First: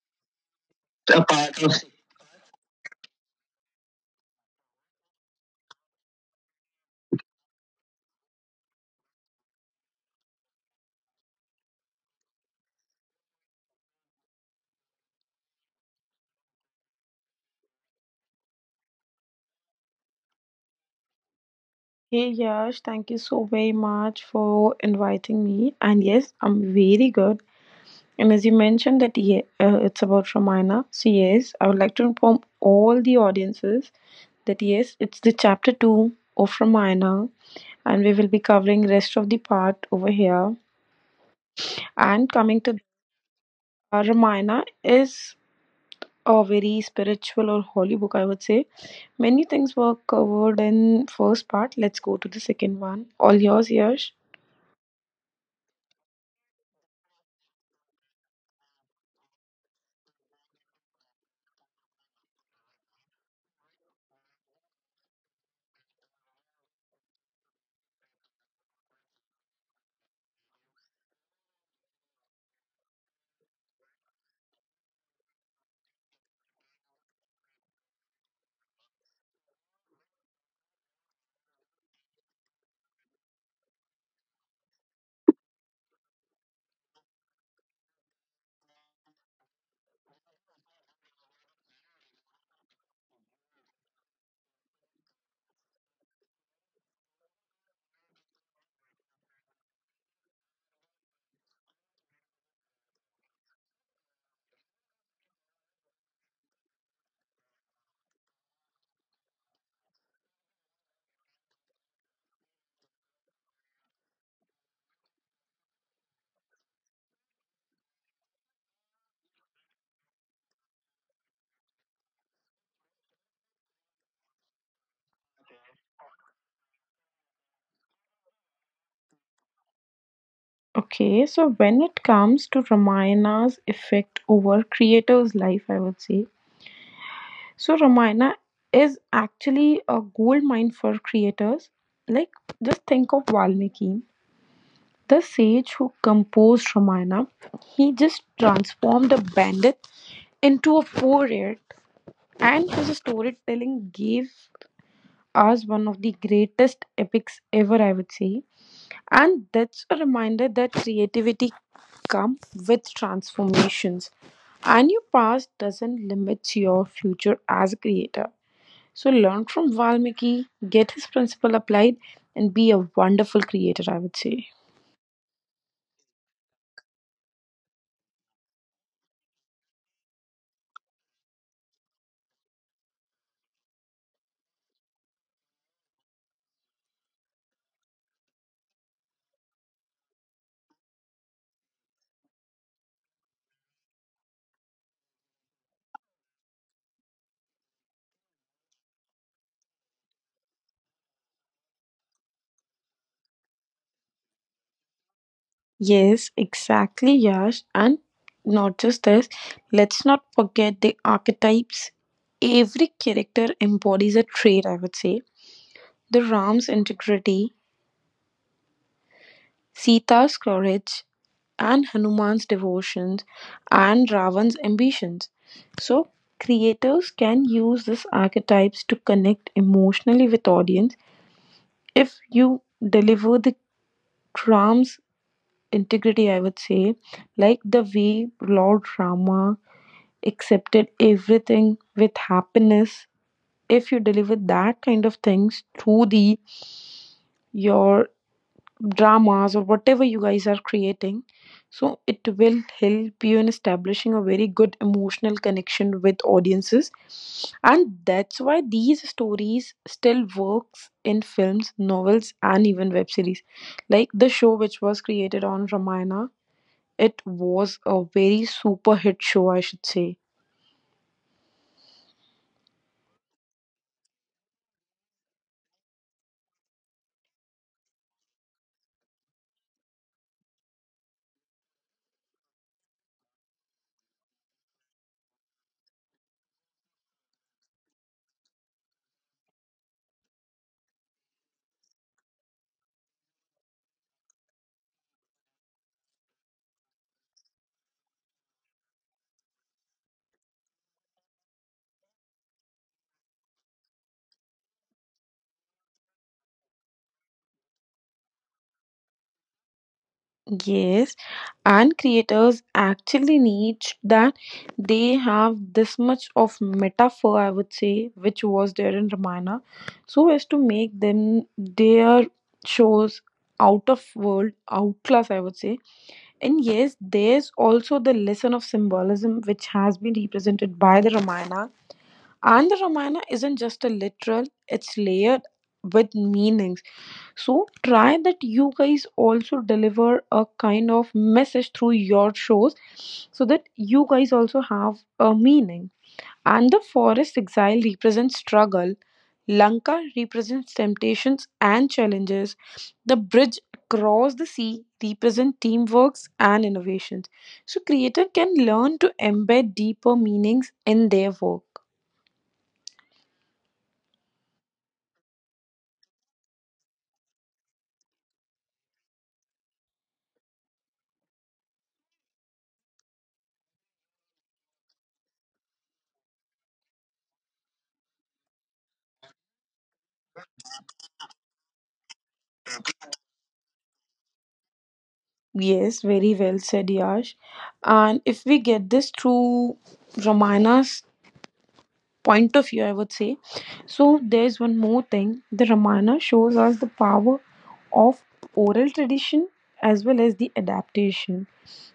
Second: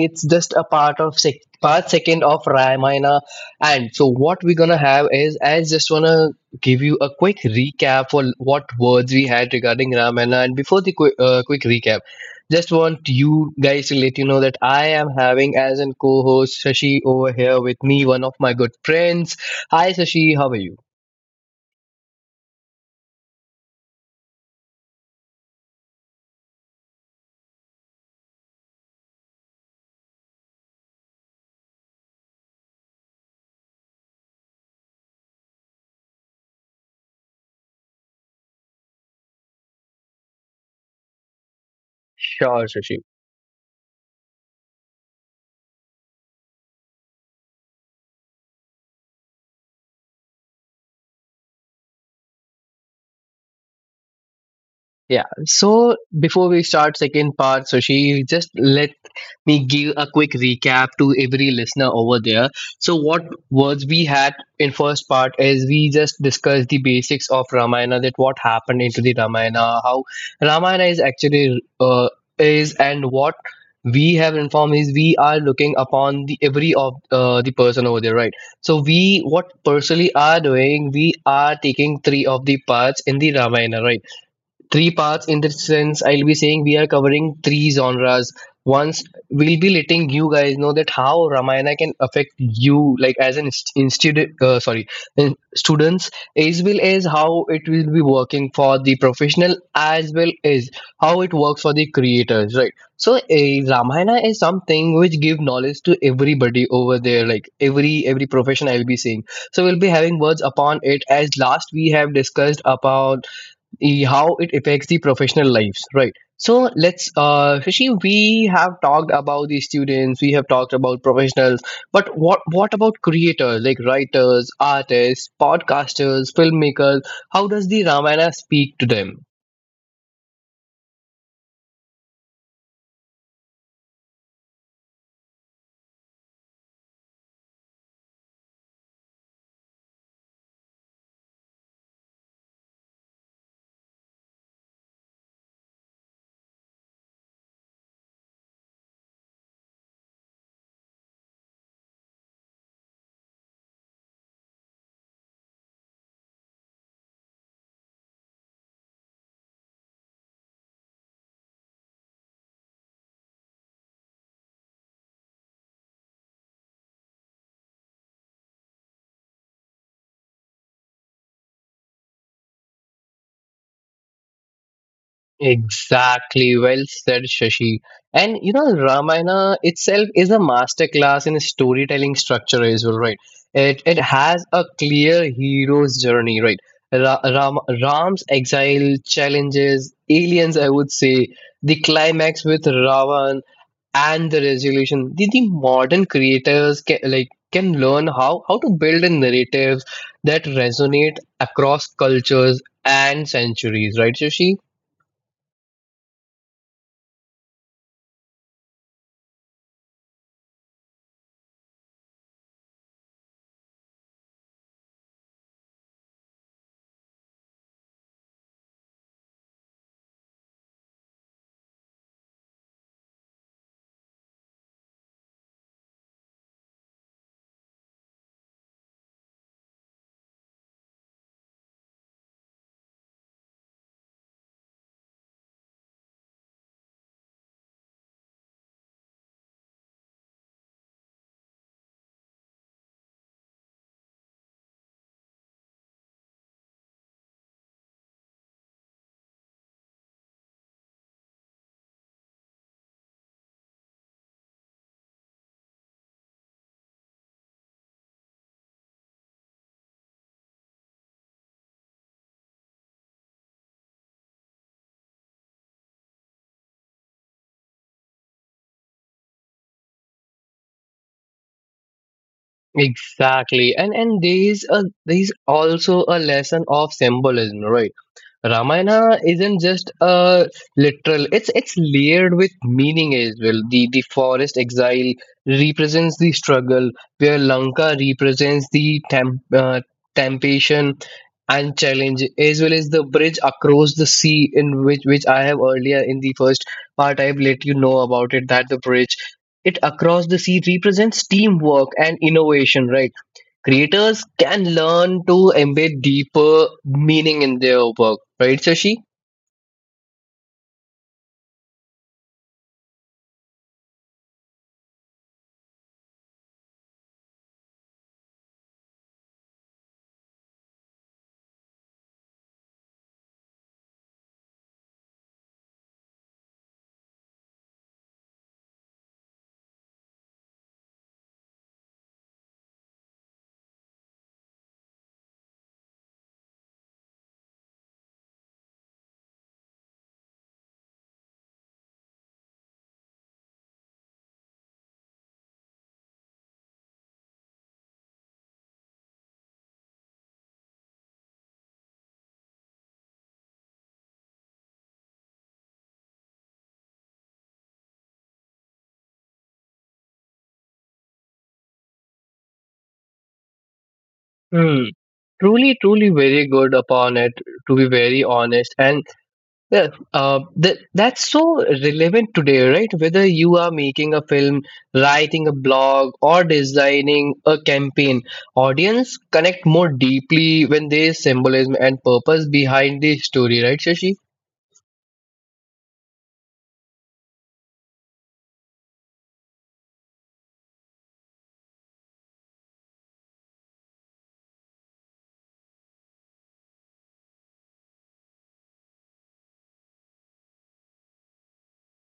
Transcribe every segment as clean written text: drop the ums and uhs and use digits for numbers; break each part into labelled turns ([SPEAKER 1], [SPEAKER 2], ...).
[SPEAKER 1] it's just a part of
[SPEAKER 2] A part of.
[SPEAKER 1] part second of Ramayana. And so, what we're gonna have is, I just wanna give you a quick recap for what words we had regarding Ramayana. And before the quick recap, just want you guys to let you know that I am having as an co-host Shashi over here with me, one of my good friends. Hi, Sashi. How are you?
[SPEAKER 2] Hey Yash, thank you so very much for inviting me. And yes, I'm very good. And as you mentioned that yeah, it's about Ramayana. So yes, I would like to inform all the audiences that yes, it's the chapter two of Ramayana, and we will be covering rest of the part over here. And coming
[SPEAKER 1] Sure,
[SPEAKER 2] to
[SPEAKER 1] Sushi.
[SPEAKER 2] Ramayana is a very spiritual or holy book, I would say. Many things were covered in first part. Let's go to the second one. All yours, Yash.
[SPEAKER 1] Yeah. So before we start second part, Sushi, just let me give a quick recap to every listener over there. So what words we had in first part is we just discussed the basics of Ramayana, that what happened into the Ramayana, how Ramayana is actually is, and what we have informed is we are looking upon the every of the person over there, right? So we what personally are doing, we are taking three of the parts in the Ramayana, right? Three parts in this sense, I'll be saying we are covering three genres once we'll be letting you guys know that how Ramayana can affect you like as an institute, sorry, in students, as well as how it will be working for the professional as well as how it works for the creators, right? So a Ramayana is something which give knowledge to everybody over there, like every profession, I'll be saying. So we'll be having words upon it. As last we have discussed about how it affects the professional lives, right? So let's, Shashi, we have talked about the students, we have talked about professionals, but what about creators, like writers, artists, podcasters, filmmakers? How does the Ramayana speak to them?
[SPEAKER 2] Okay, so when it comes to Ramayana's effect over creators' life, I would say so. Ramayana is actually a gold mine for creators. Like, just think of Valmiki, the sage who composed Ramayana. He just transformed a bandit into a poet, and his storytelling gave us one of the greatest epics ever, I would say. And that's a reminder that creativity comes with transformations. And your past doesn't limit your future as a creator. So learn from Valmiki, get his principle applied, and be a wonderful creator, I would say.
[SPEAKER 1] Exactly, well said, Shashi. And you know, Ramayana itself is a masterclass in storytelling structure as well, right? It has a clear hero's journey, right? Ram's exile, challenges, aliens, I would say, the climax with Ravan and the resolution. The modern creators can can learn how to build in narratives that resonate across cultures and centuries, right, Shashi?
[SPEAKER 2] Yes, exactly, Yash. And not just this, let's not forget the archetypes. Every character embodies a trait, I would say. The Ram's integrity, Sita's courage and Hanuman's devotions, and Ravan's ambitions. So creators can use these archetypes to connect emotionally with audience if you deliver the Ram's integrity, I would say, like the way Lord Rama accepted everything with happiness. If you deliver that kind of things through the your dramas or whatever you guys are creating, so it will help you in establishing a very good emotional connection with audiences. And that's why these stories still works in films, novels and even web series like the show which was created on Ramayana. It was a very super hit show, I should say.
[SPEAKER 1] Exactly. And there is also a lesson of symbolism, right? Ramayana isn't just a literal; it's layered with meaning as well. The forest exile represents the struggle, where Lanka represents the temptation and challenge, as well as the bridge across the sea, in which I have earlier in the first part I've let you know about it. That the bridge it across the sea represents teamwork and innovation, right? Creators can learn to embed deeper meaning in their work, right, Sashi?
[SPEAKER 2] Yes, and creators actually need that they have this much of metaphor, I would say, which was there in Ramayana, so as to make them their shows out of world, outclass, I would say. And yes, there's also the lesson of symbolism which has been represented by the Ramayana. And the Ramayana isn't just a literal, it's layered with meanings, so try that you guys also deliver a kind of message through your shows so that you guys also have a meaning. And the forest exile represents struggle, Lanka represents temptations and challenges, the bridge across the sea represents teamworks and innovations. So creator can learn to embed deeper meanings in their work.
[SPEAKER 1] Hmm. Truly, truly very good upon it, to be very honest. And yeah, that's so relevant today, right? Whether you are making a film, writing a blog, or designing a campaign, audience connect more deeply when there is symbolism and purpose behind the story, right, Shashi?
[SPEAKER 2] Yes, very well said, Yash. And if we get this through Ramayana's point of view, I would say, so there's one more thing. The Ramayana shows us the power of oral tradition as well as the adaptation.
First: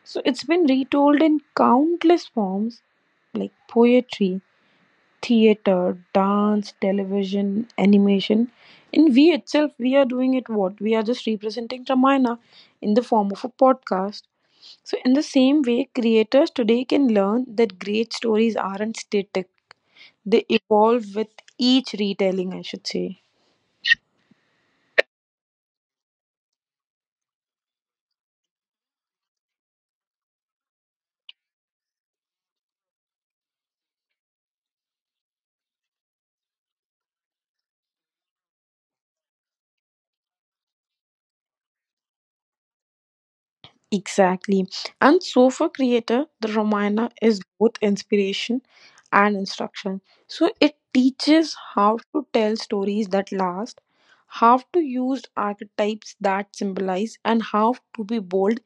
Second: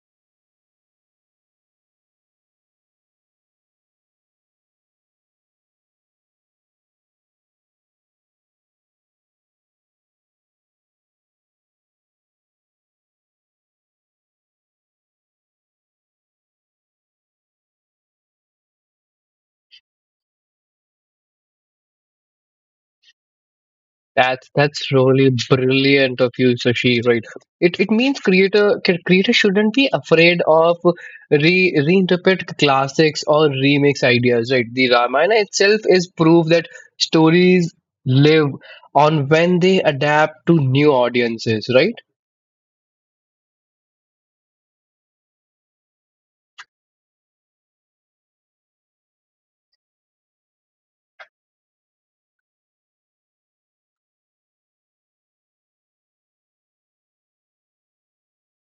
[SPEAKER 2] So it's been retold in countless forms like poetry, theater, dance, television, animation. And we itself, we are doing it, what? We are just representing Ramayana in the form of a podcast. So, in the same way, creators today can learn that great stories aren't static, they evolve with each retelling, I should say.
[SPEAKER 1] That's really brilliant of you, Sashi. Right? It means creator shouldn't be afraid of re reinterpret classics or remix ideas. Right? The Ramayana itself is proof that stories live on when they adapt to new audiences. Right?
[SPEAKER 2] Exactly. And so, for creator, the Ramayana is both inspiration and instruction. So, it teaches how to tell stories that last, how to use archetypes that symbolize, and how to be bold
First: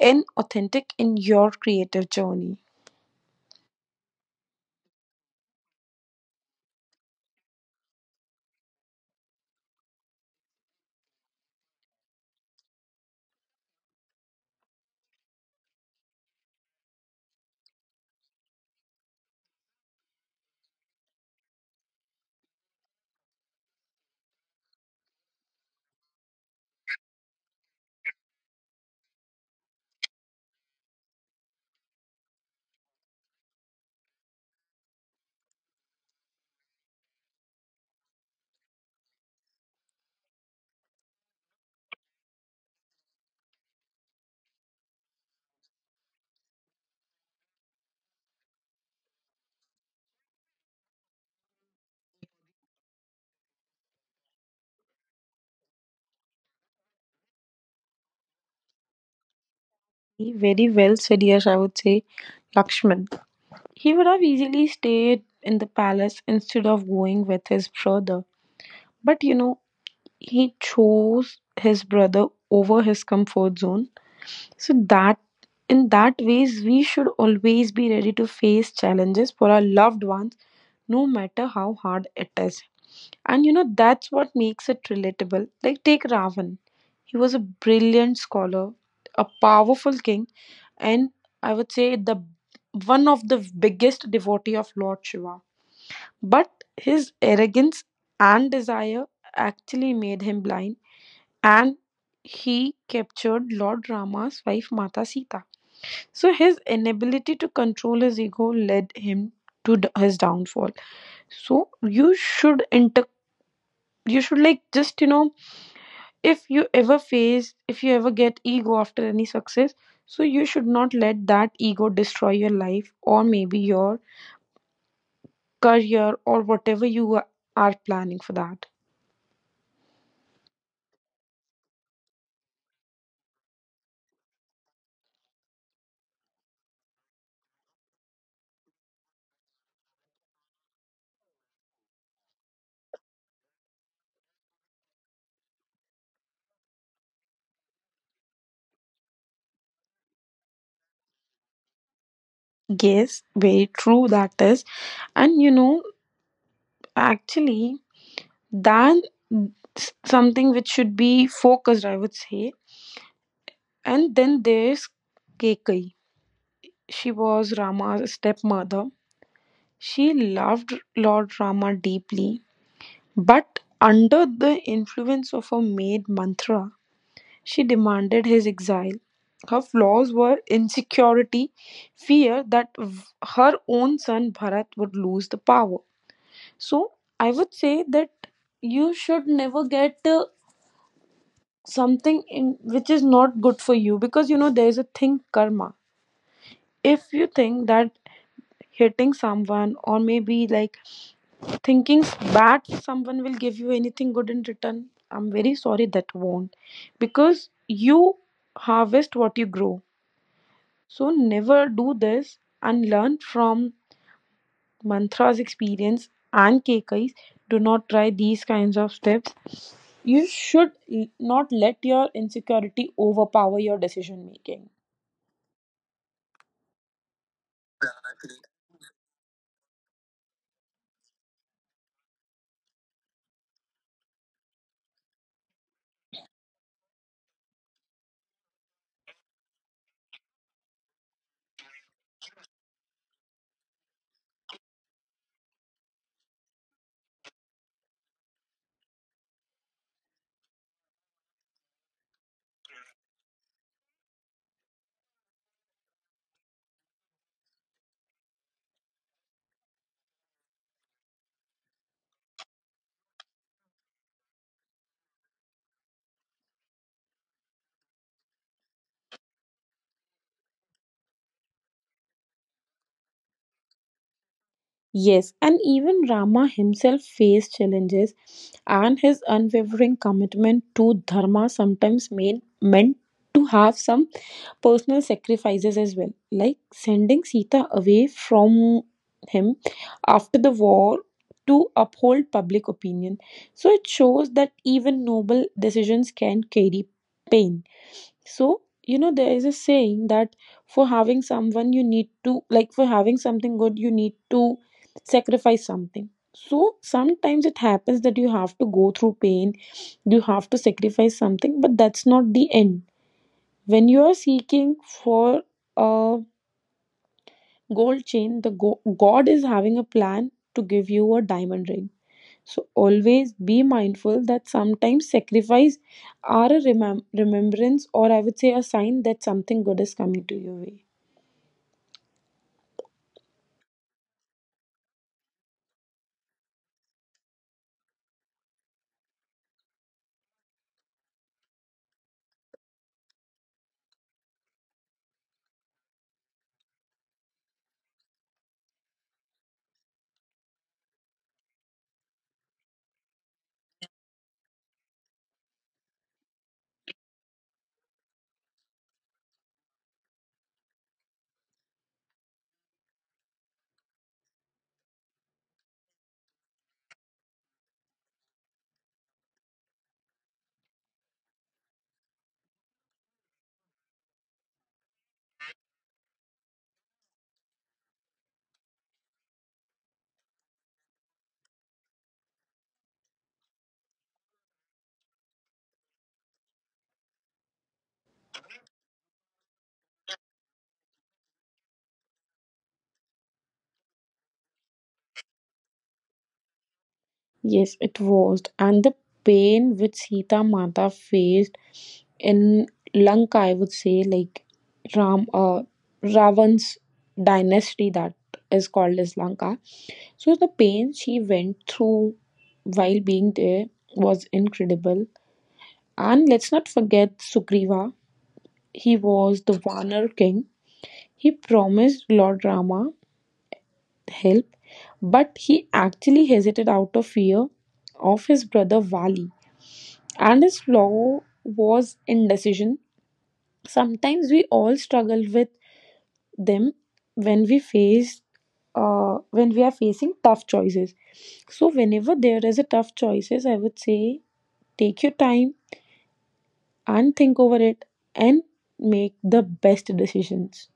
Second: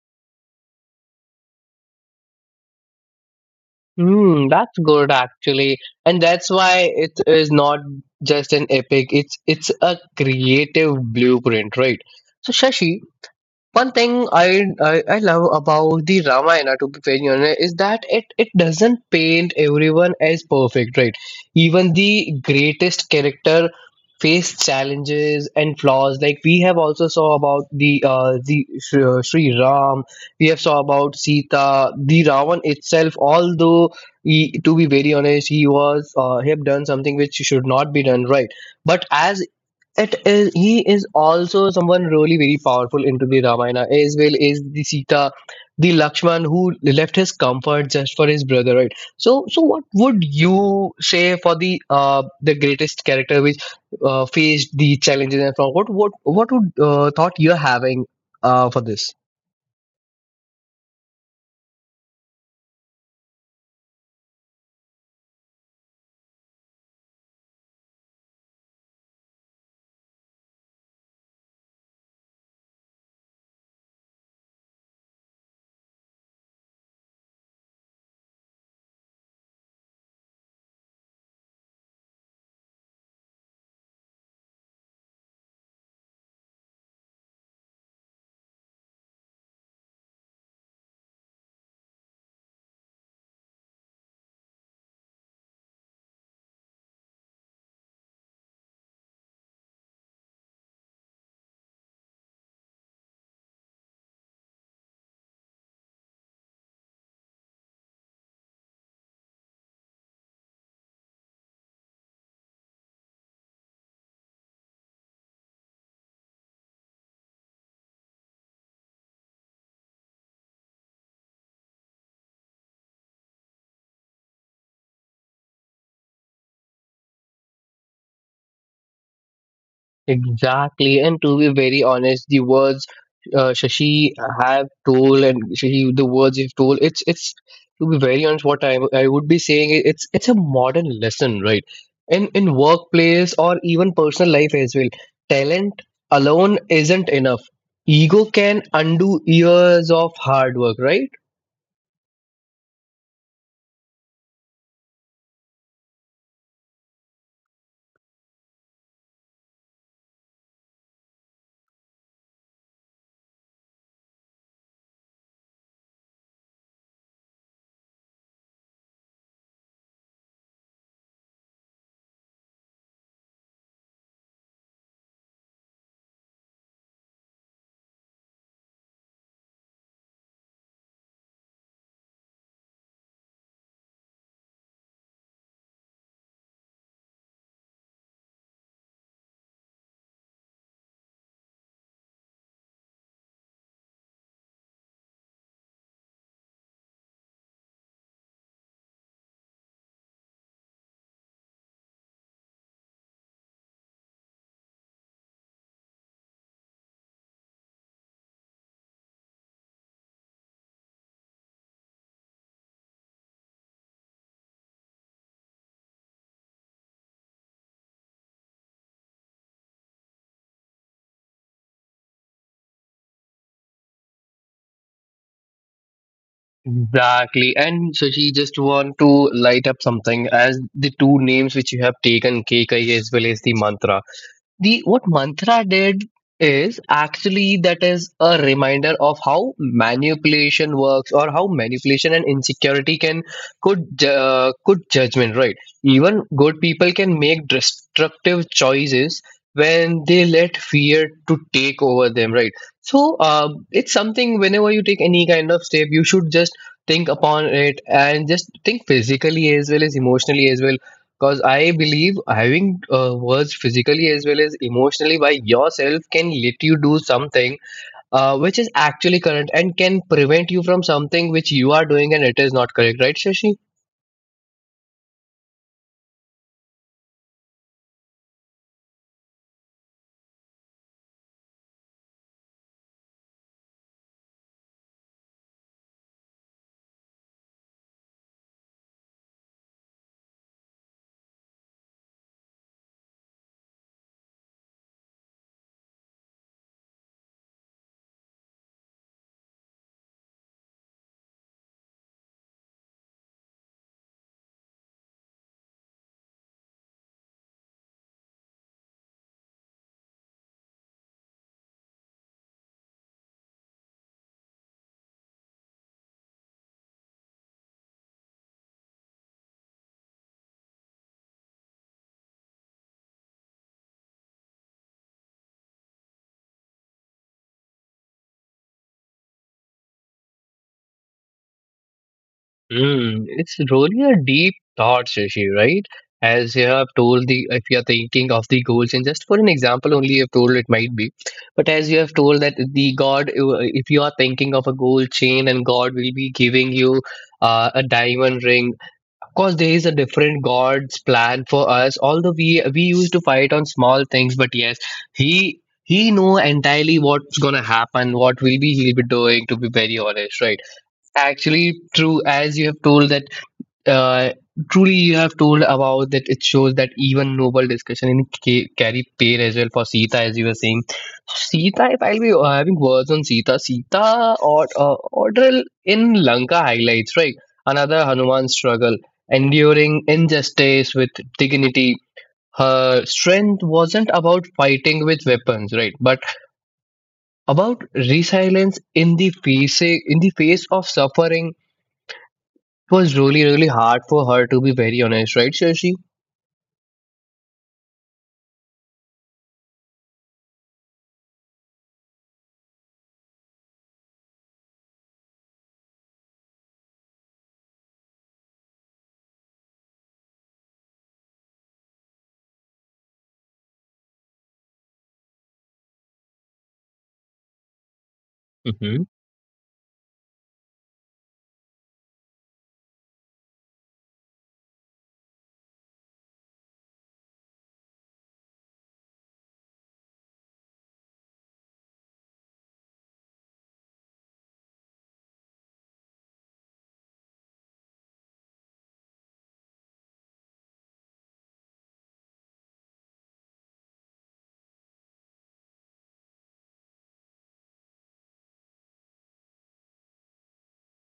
[SPEAKER 2] and authentic in your creative journey.
[SPEAKER 1] Hmm. That's good actually, and that's why it is not just an epic. It's a creative blueprint. Right? So Shashi, one thing I love about the Ramayana, to be very honest, is that it doesn't paint everyone as perfect, right? Even the greatest character face challenges and flaws. Like we have also saw about the Sri Sri Ram, we have saw about Sita, the Ravan itself. Although he, to be very honest, he have done something which should not be done, right? But as it is, he is also someone really very powerful into the Ramayana, as well as the Sita, the Lakshman, who left his comfort just for his brother, right? So what would you say for the greatest character which faced the challenges, and from what would thought you're having for this?
[SPEAKER 2] Very well said, yes, I would say, Lakshman. He would have easily stayed in the palace instead of going with his brother. But you know, he chose his brother over his comfort zone. So that in that ways we should always be ready to face challenges for our loved ones no matter how hard it is. And you know that's what makes it relatable. Like take Ravan. He was a brilliant scholar, a powerful king, and I would say the one of the biggest devotee of Lord Shiva, but his arrogance and desire actually made him blind, and he captured Lord Rama's wife Mata Sita. So his inability to control his ego led him to his downfall. So you should inter you should, like, just you know, if you ever face if you ever get ego after any success, so you should not let that ego destroy your life or maybe your career or whatever you are planning for that.
[SPEAKER 1] Exactly, and to be very honest, the words Shashi have told, and Shashi, the words you've told, it's to be very honest, what I would be saying is it's a modern lesson, right? In workplace or even personal life as well, talent alone isn't enough. Ego can undo years of hard work, right?
[SPEAKER 2] Yes, very true that is. And you know, actually, then something which should be focused, I would say. And then there's Kekai. She was Rama's stepmother. She loved Lord Rama deeply, but under the influence of her maid Mantra, she demanded his exile. Her flaws were insecurity, fear that her own son Bharat would lose the power. So I would say that you should never get something in which is not good for you because you know there is a thing karma. If you think that hitting someone or maybe like thinking bad someone will give you anything good in return, I'm very sorry that won't, because you harvest what you grow. So never do this and learn from Mantra's experience and Kekai's. Do not try these kinds of steps. You should not let your insecurity overpower your decision making.
[SPEAKER 1] Exactly. And Shashi, just want to light up something as the two names which you have taken, K K, as well as the mantra. The what mantra did is actually that is a reminder of how manipulation works, or how manipulation and insecurity could judgment, right? Even good people can make destructive choices when they let fear to take over them, right? So it's something, whenever you take any kind of step, you should just think upon it and just think physically as well as emotionally as well, because I believe having words physically as well as emotionally by yourself can let you do something which is actually correct and can prevent you from something which you are doing and it is not correct, right, Shashi?
[SPEAKER 2] Yes, and even Rama himself faced challenges, and his unwavering commitment to dharma sometimes meant to have some personal sacrifices as well, like sending Sita away from him after the war to uphold public opinion. So it shows that even noble decisions can carry pain. So, you know, there is a saying that for having someone, you need to, like, for having something good, you need to sacrifice something. So sometimes it happens that you have to go through pain, you have to sacrifice something, but that's not the end. When you are seeking for a gold chain, the God is having a plan to give you a diamond ring. So always be mindful that sometimes sacrifice are a remembrance or I would say a sign that something good is coming to your way.
[SPEAKER 1] Hmm, it's really a deep thought, Shashi, right? As you have told the, if you are thinking of the goals, and just for an example only, you have told it might be, but as you have told that the God, if you are thinking of a gold chain and God will be giving you a diamond ring, course there is a different god's plan for us, although we used to fight on small things, but yes, he know entirely what's gonna happen, what will be he'll be doing, to be very honest, right? Actually true, as you have told that uh, truly you have told about that. It shows that even noble discussion in carry pain as well for Sita, as you were saying, Sita, if I'll be having words on Sita or ordeal in Lanka, highlights right, another Hanuman struggle, enduring injustice with dignity. Her strength wasn't about fighting with weapons, right, but about resilience in the face of suffering. It was really really hard for her, to be very honest, right, Shashi?
[SPEAKER 2] Yes, it was. And the pain which Sita Mata faced in Lanka, I would say, like Ram, uh, Ravan's dynasty that is called as Lanka. So the pain she went through while being there was incredible. And let's not forget Sugriva.
[SPEAKER 1] Mhm.
[SPEAKER 2] He was the Vanar king. He promised Lord Rama help, but he actually hesitated out of fear of his brother Vali. And his flaw was indecision. Sometimes we all struggle with them when we face when we are facing tough choices. So whenever there is a tough choices, I would say take your time and think over it and make the best decisions.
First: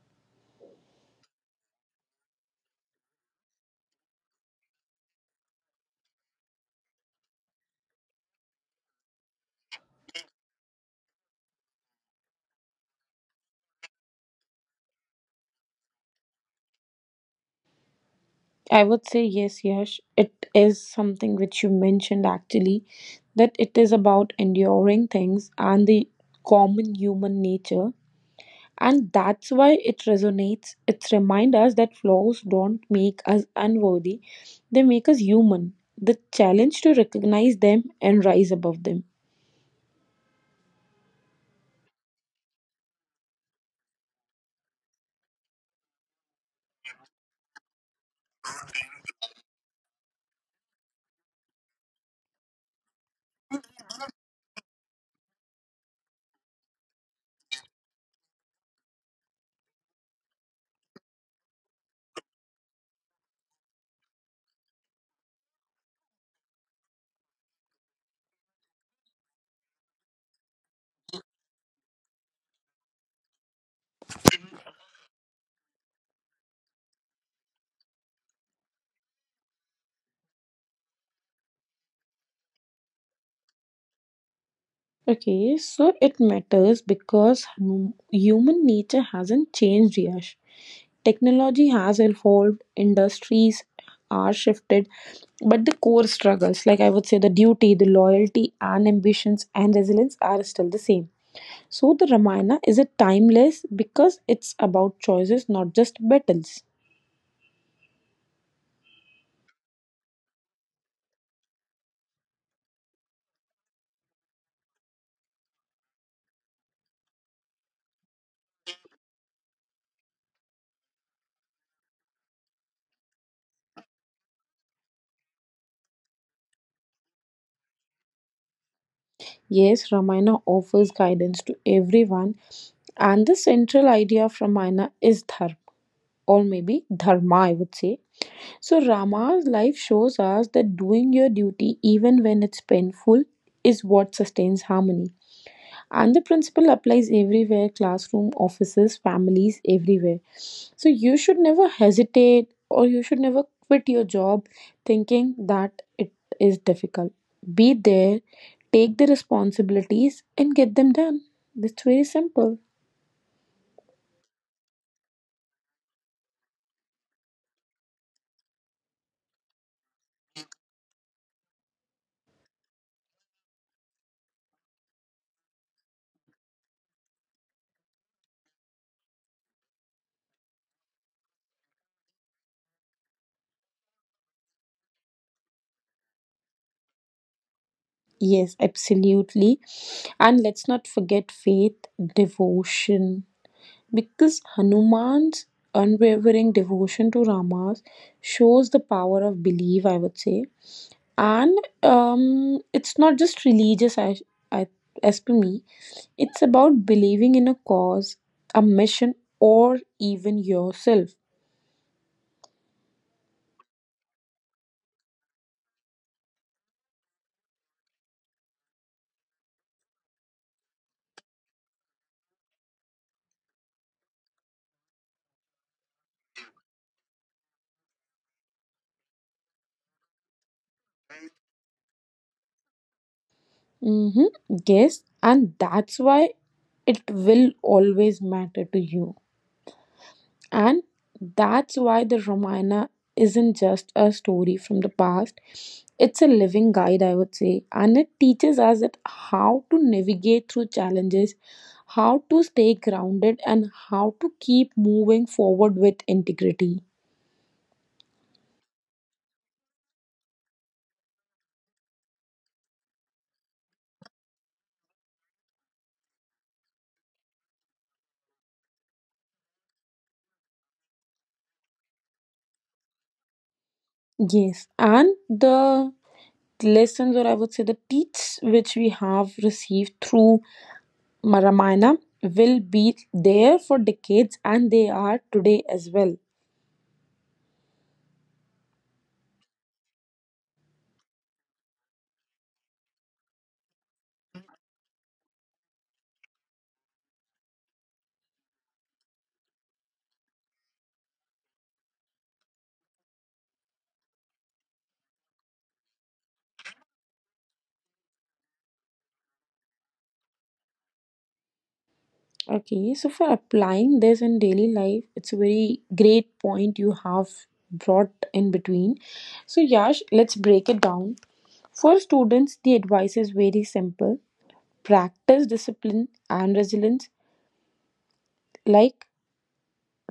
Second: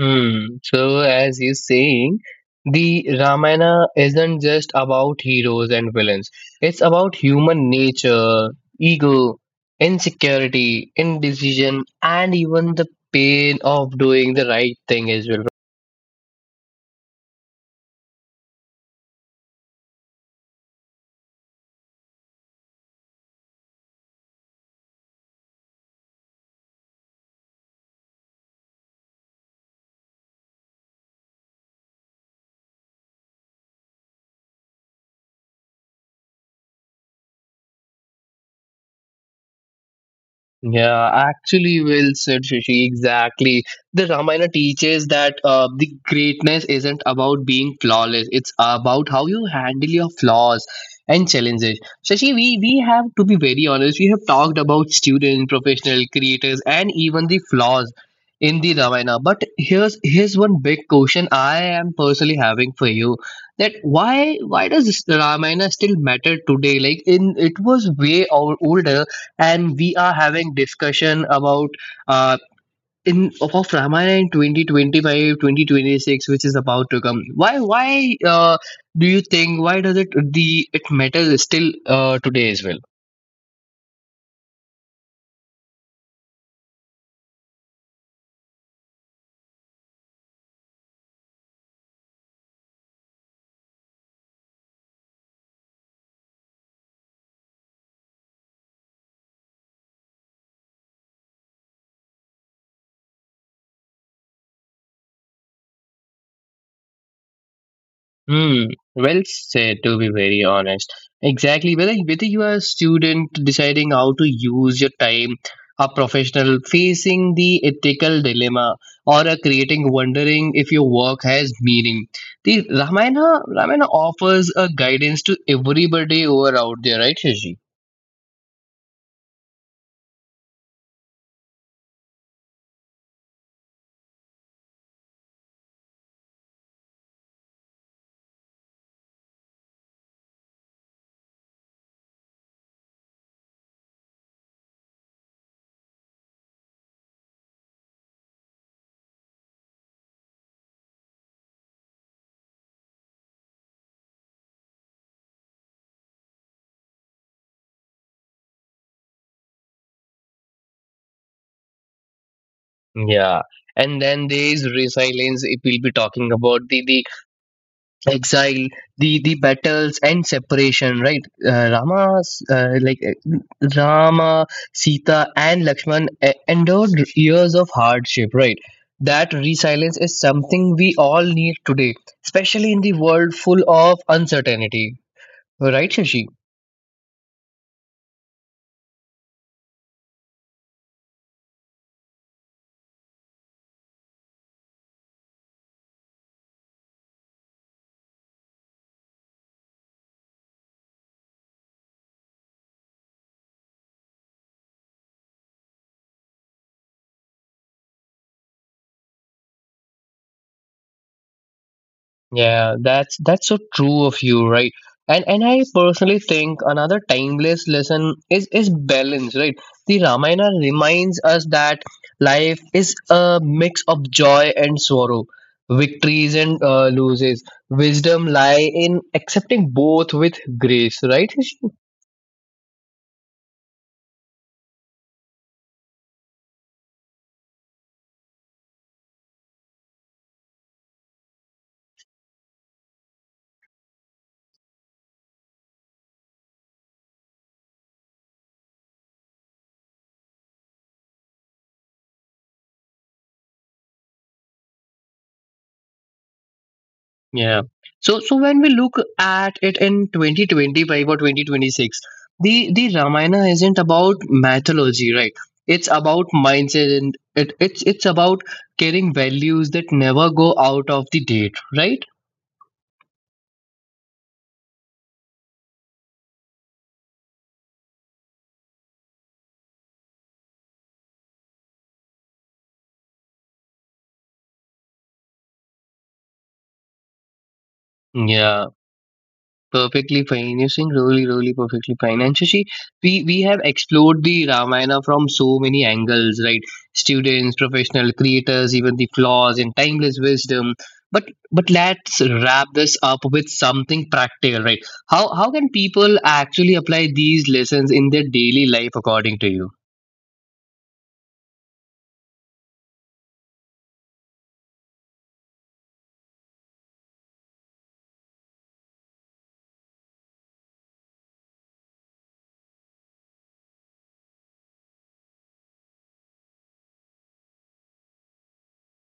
[SPEAKER 1] Hmm. So, as you're saying, the Ramayana isn't just about heroes and villains. It's about human nature, ego, insecurity, indecision, and even the pain of doing the right thing as well.
[SPEAKER 2] I would say yes, Yash. It is something which you mentioned actually that it is about enduring things and the common human nature. And that's why it resonates. It reminds us that flaws don't make us unworthy, they make us human. The challenge to recognize them and rise above them.
[SPEAKER 1] Yeah, actually, well said, Shashi. Exactly. The Ramayana teaches that the greatness isn't about being flawless. It's about how you handle your flaws and challenges. Shashi, we have to be very honest. We have talked about students, professional creators, and even the flaws in the Ramayana. But here's one big question I am personally having for you. That why does this Ramayana still matter today? Like in it was way older and we are having discussion about uh, in of Ramayana in 2025 2026, which is about to come. Why do you think why does it the it matters still today as well?
[SPEAKER 2] Okay, so it matters because human nature hasn't changed, Yash. Technology has evolved, industries are shifted, but the core struggles, like I would say the duty, the loyalty, and ambitions and resilience, are still the same. So the Ramayana is a timeless because it's about choices, not just battles.
[SPEAKER 1] Hmm, well said, to be very honest. Exactly. Whether you are a student deciding how to use your time, a professional facing the ethical dilemma, or a creating wondering if your work has meaning. The Ramayana offers a guidance to everybody who are out there, right, Shashi?
[SPEAKER 2] Yes, Ramayana offers guidance to everyone, and the central idea of Ramayana is dharma, or maybe dharma, I would say. So, Rama's life shows us that doing your duty, even when it's painful, is what sustains harmony. And the principle applies everywhere: classroom, offices, families, everywhere. So you should never hesitate or you should never quit your job thinking that it is difficult. Be there, take the responsibilities, and get them done. It's very simple.
[SPEAKER 1] Yeah. And then there is resilience. If we will be talking about the exile, the battles and separation, right? Uh, like uh, Rama, Sita and Lakshman endured years of hardship, right? That resilience is something we all need today, especially in the world full of uncertainty, right, Shashi?
[SPEAKER 2] Yes, absolutely. And let's not forget faith, devotion. Because Hanuman's unwavering devotion to Rama's shows the power of belief, I would say. And it's not just religious. I, as per me, it's about believing in a cause, a mission or even yourself.
[SPEAKER 1] Yeah, that's so true of you, right? And I personally think another timeless lesson is balance, right? The Ramayana reminds us that life is a mix of joy and sorrow, victories and losses. Wisdom lie in accepting both with grace, right?
[SPEAKER 2] Hmm, yes, and that's why it will always matter to you. And that's why the Ramayana isn't just a story from the past. It's a living guide, I would say, and it teaches us that how to navigate through challenges, how to stay grounded, and how to keep moving forward with integrity.
[SPEAKER 1] Yeah. So when we look at it in 2025 or 2026, the Ramayana isn't about mythology, right? It's about mindset, and it's about carrying values that never go out of the date, right?
[SPEAKER 2] Yes, and the lessons, or I would say the teach which we have received through Ramayana will be there for decades and they are today as well.
[SPEAKER 1] Yeah. Perfectly fine. You're saying really, really perfectly fine. And Shashi, we have explored the Ramayana from so many angles, right? Students, professional creators, even the flaws and timeless wisdom. But but let's wrap this up with something practical, right? How can people actually apply these lessons in their daily life according to you?
[SPEAKER 2] Okay, so for applying this in daily life, it's a very great point you have brought in between. So, Yash, let's break it down. For students, the advice is very simple: practice discipline and resilience. Like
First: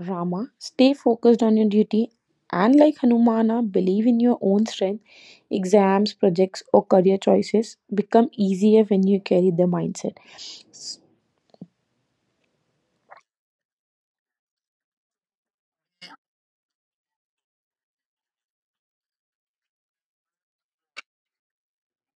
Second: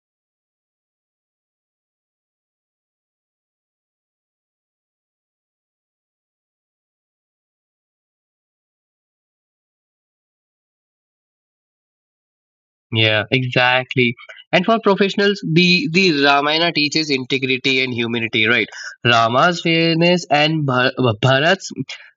[SPEAKER 2] Rama, stay focused on your duty, and like Hanumana, believe in your own strength. Exams, projects, or career choices become easier when you carry the mindset.
[SPEAKER 1] Yeah, exactly. And for professionals, the Ramayana teaches integrity and humanity, right? Rama's fairness and Bharat's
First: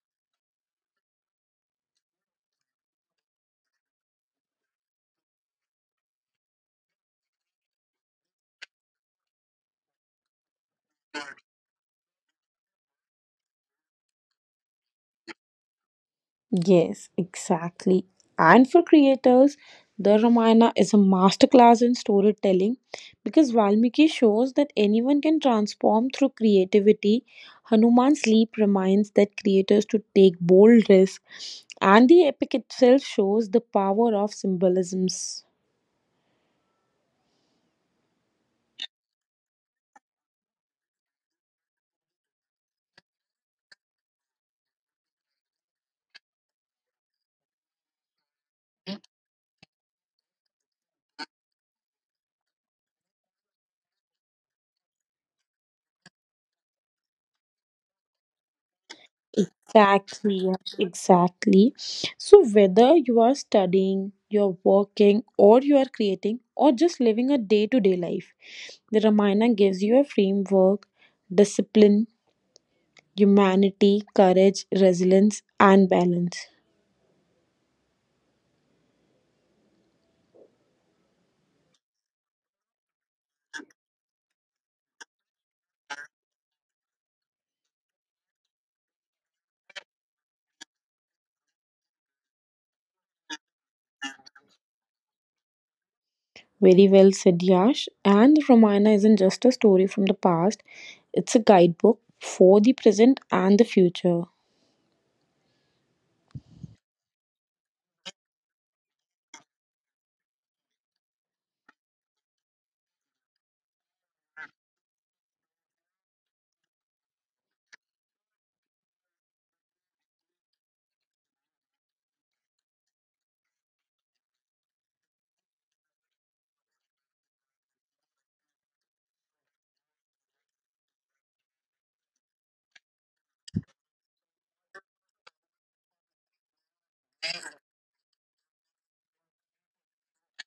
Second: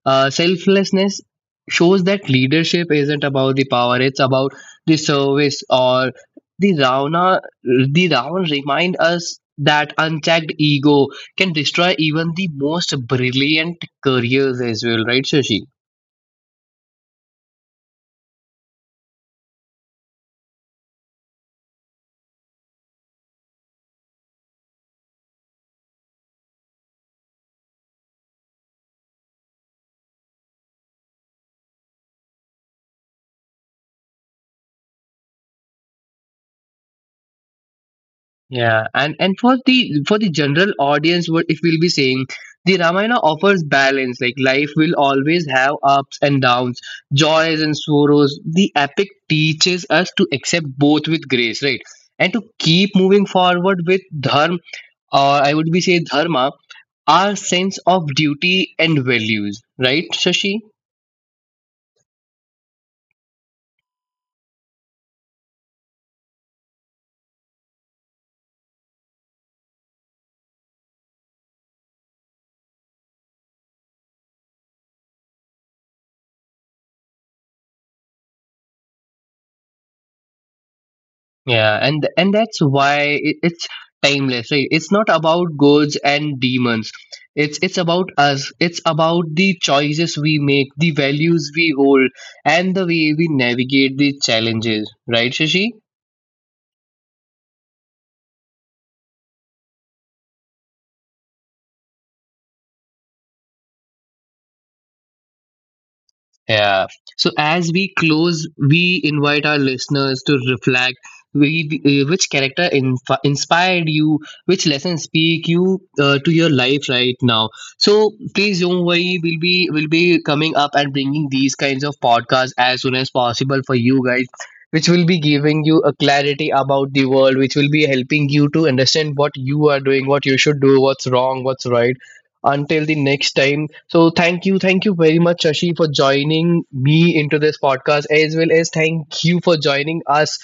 [SPEAKER 1] selflessness shows that leadership isn't about the power, it's about the service. Or the Ravana, remind us that unchecked ego can destroy even the most brilliant careers as well, right, Shashi?
[SPEAKER 2] Yes, exactly. And for creators, the Ramayana is a masterclass in storytelling because Valmiki shows that anyone can transform through creativity. Hanuman's leap reminds that creators to take bold risks, and the epic itself shows the power of symbolisms.
[SPEAKER 1] Yeah, and for the general audience, what if we'll be saying the Ramayana offers balance. Like life will always have ups and downs, joys and sorrows. The epic teaches us to accept both with grace, right? And to keep moving forward with dharma, or I would be say dharma, our sense of duty and values, right,
[SPEAKER 2] Exactly,
[SPEAKER 1] Shashi?
[SPEAKER 2] yes, exactly. So, whether you are studying, you're working, or you are creating, or just living a day to day life, the Ramayana gives you a framework: discipline, humanity, courage, resilience, and balance.
[SPEAKER 1] Yeah, and that's why it's timeless, right? It's not about gods and demons. It's about us. It's about the choices we make, the values we hold, and the way we navigate the challenges, right, Shashi?
[SPEAKER 2] Very well said, Yash. And the Ramayana isn't just a story from the past, it's a guidebook for the present and the future.
[SPEAKER 1] Yeah. So as we close, we invite our listeners to reflect which character inspired you, which lessons speak you to your life right now. So please don't worry, we'll be coming up and bringing these kinds of podcasts as soon as possible for you guys, which will be giving you a clarity about the world, which will be helping you to understand what you are doing, what you should do, what's wrong, what's right. Until the next time, so thank you very much, Shashi, for joining me into this podcast, as well as thank you for joining us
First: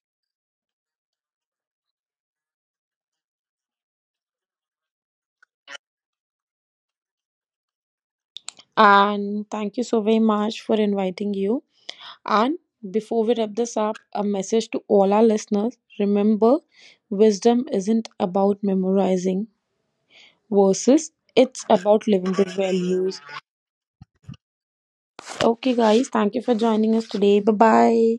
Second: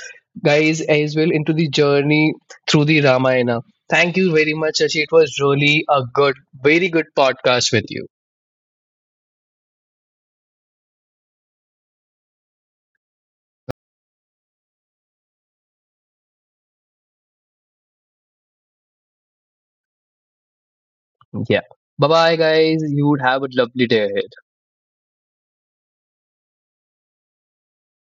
[SPEAKER 1] guys as well into the journey through the Ramayana. Thank you very much, Shashi. It was really a good, very good podcast with you.
[SPEAKER 2] And thank you so very much for inviting you. And before we wrap this up, a message to all our listeners: remember, wisdom isn't about memorizing verses,
[SPEAKER 1] Yeah.
[SPEAKER 2] it's
[SPEAKER 1] Bye
[SPEAKER 2] about living
[SPEAKER 1] bye,
[SPEAKER 2] the
[SPEAKER 1] guys. You
[SPEAKER 2] values.
[SPEAKER 1] would have a lovely day.
[SPEAKER 2] Okay, guys, thank you for joining us today. Bye bye.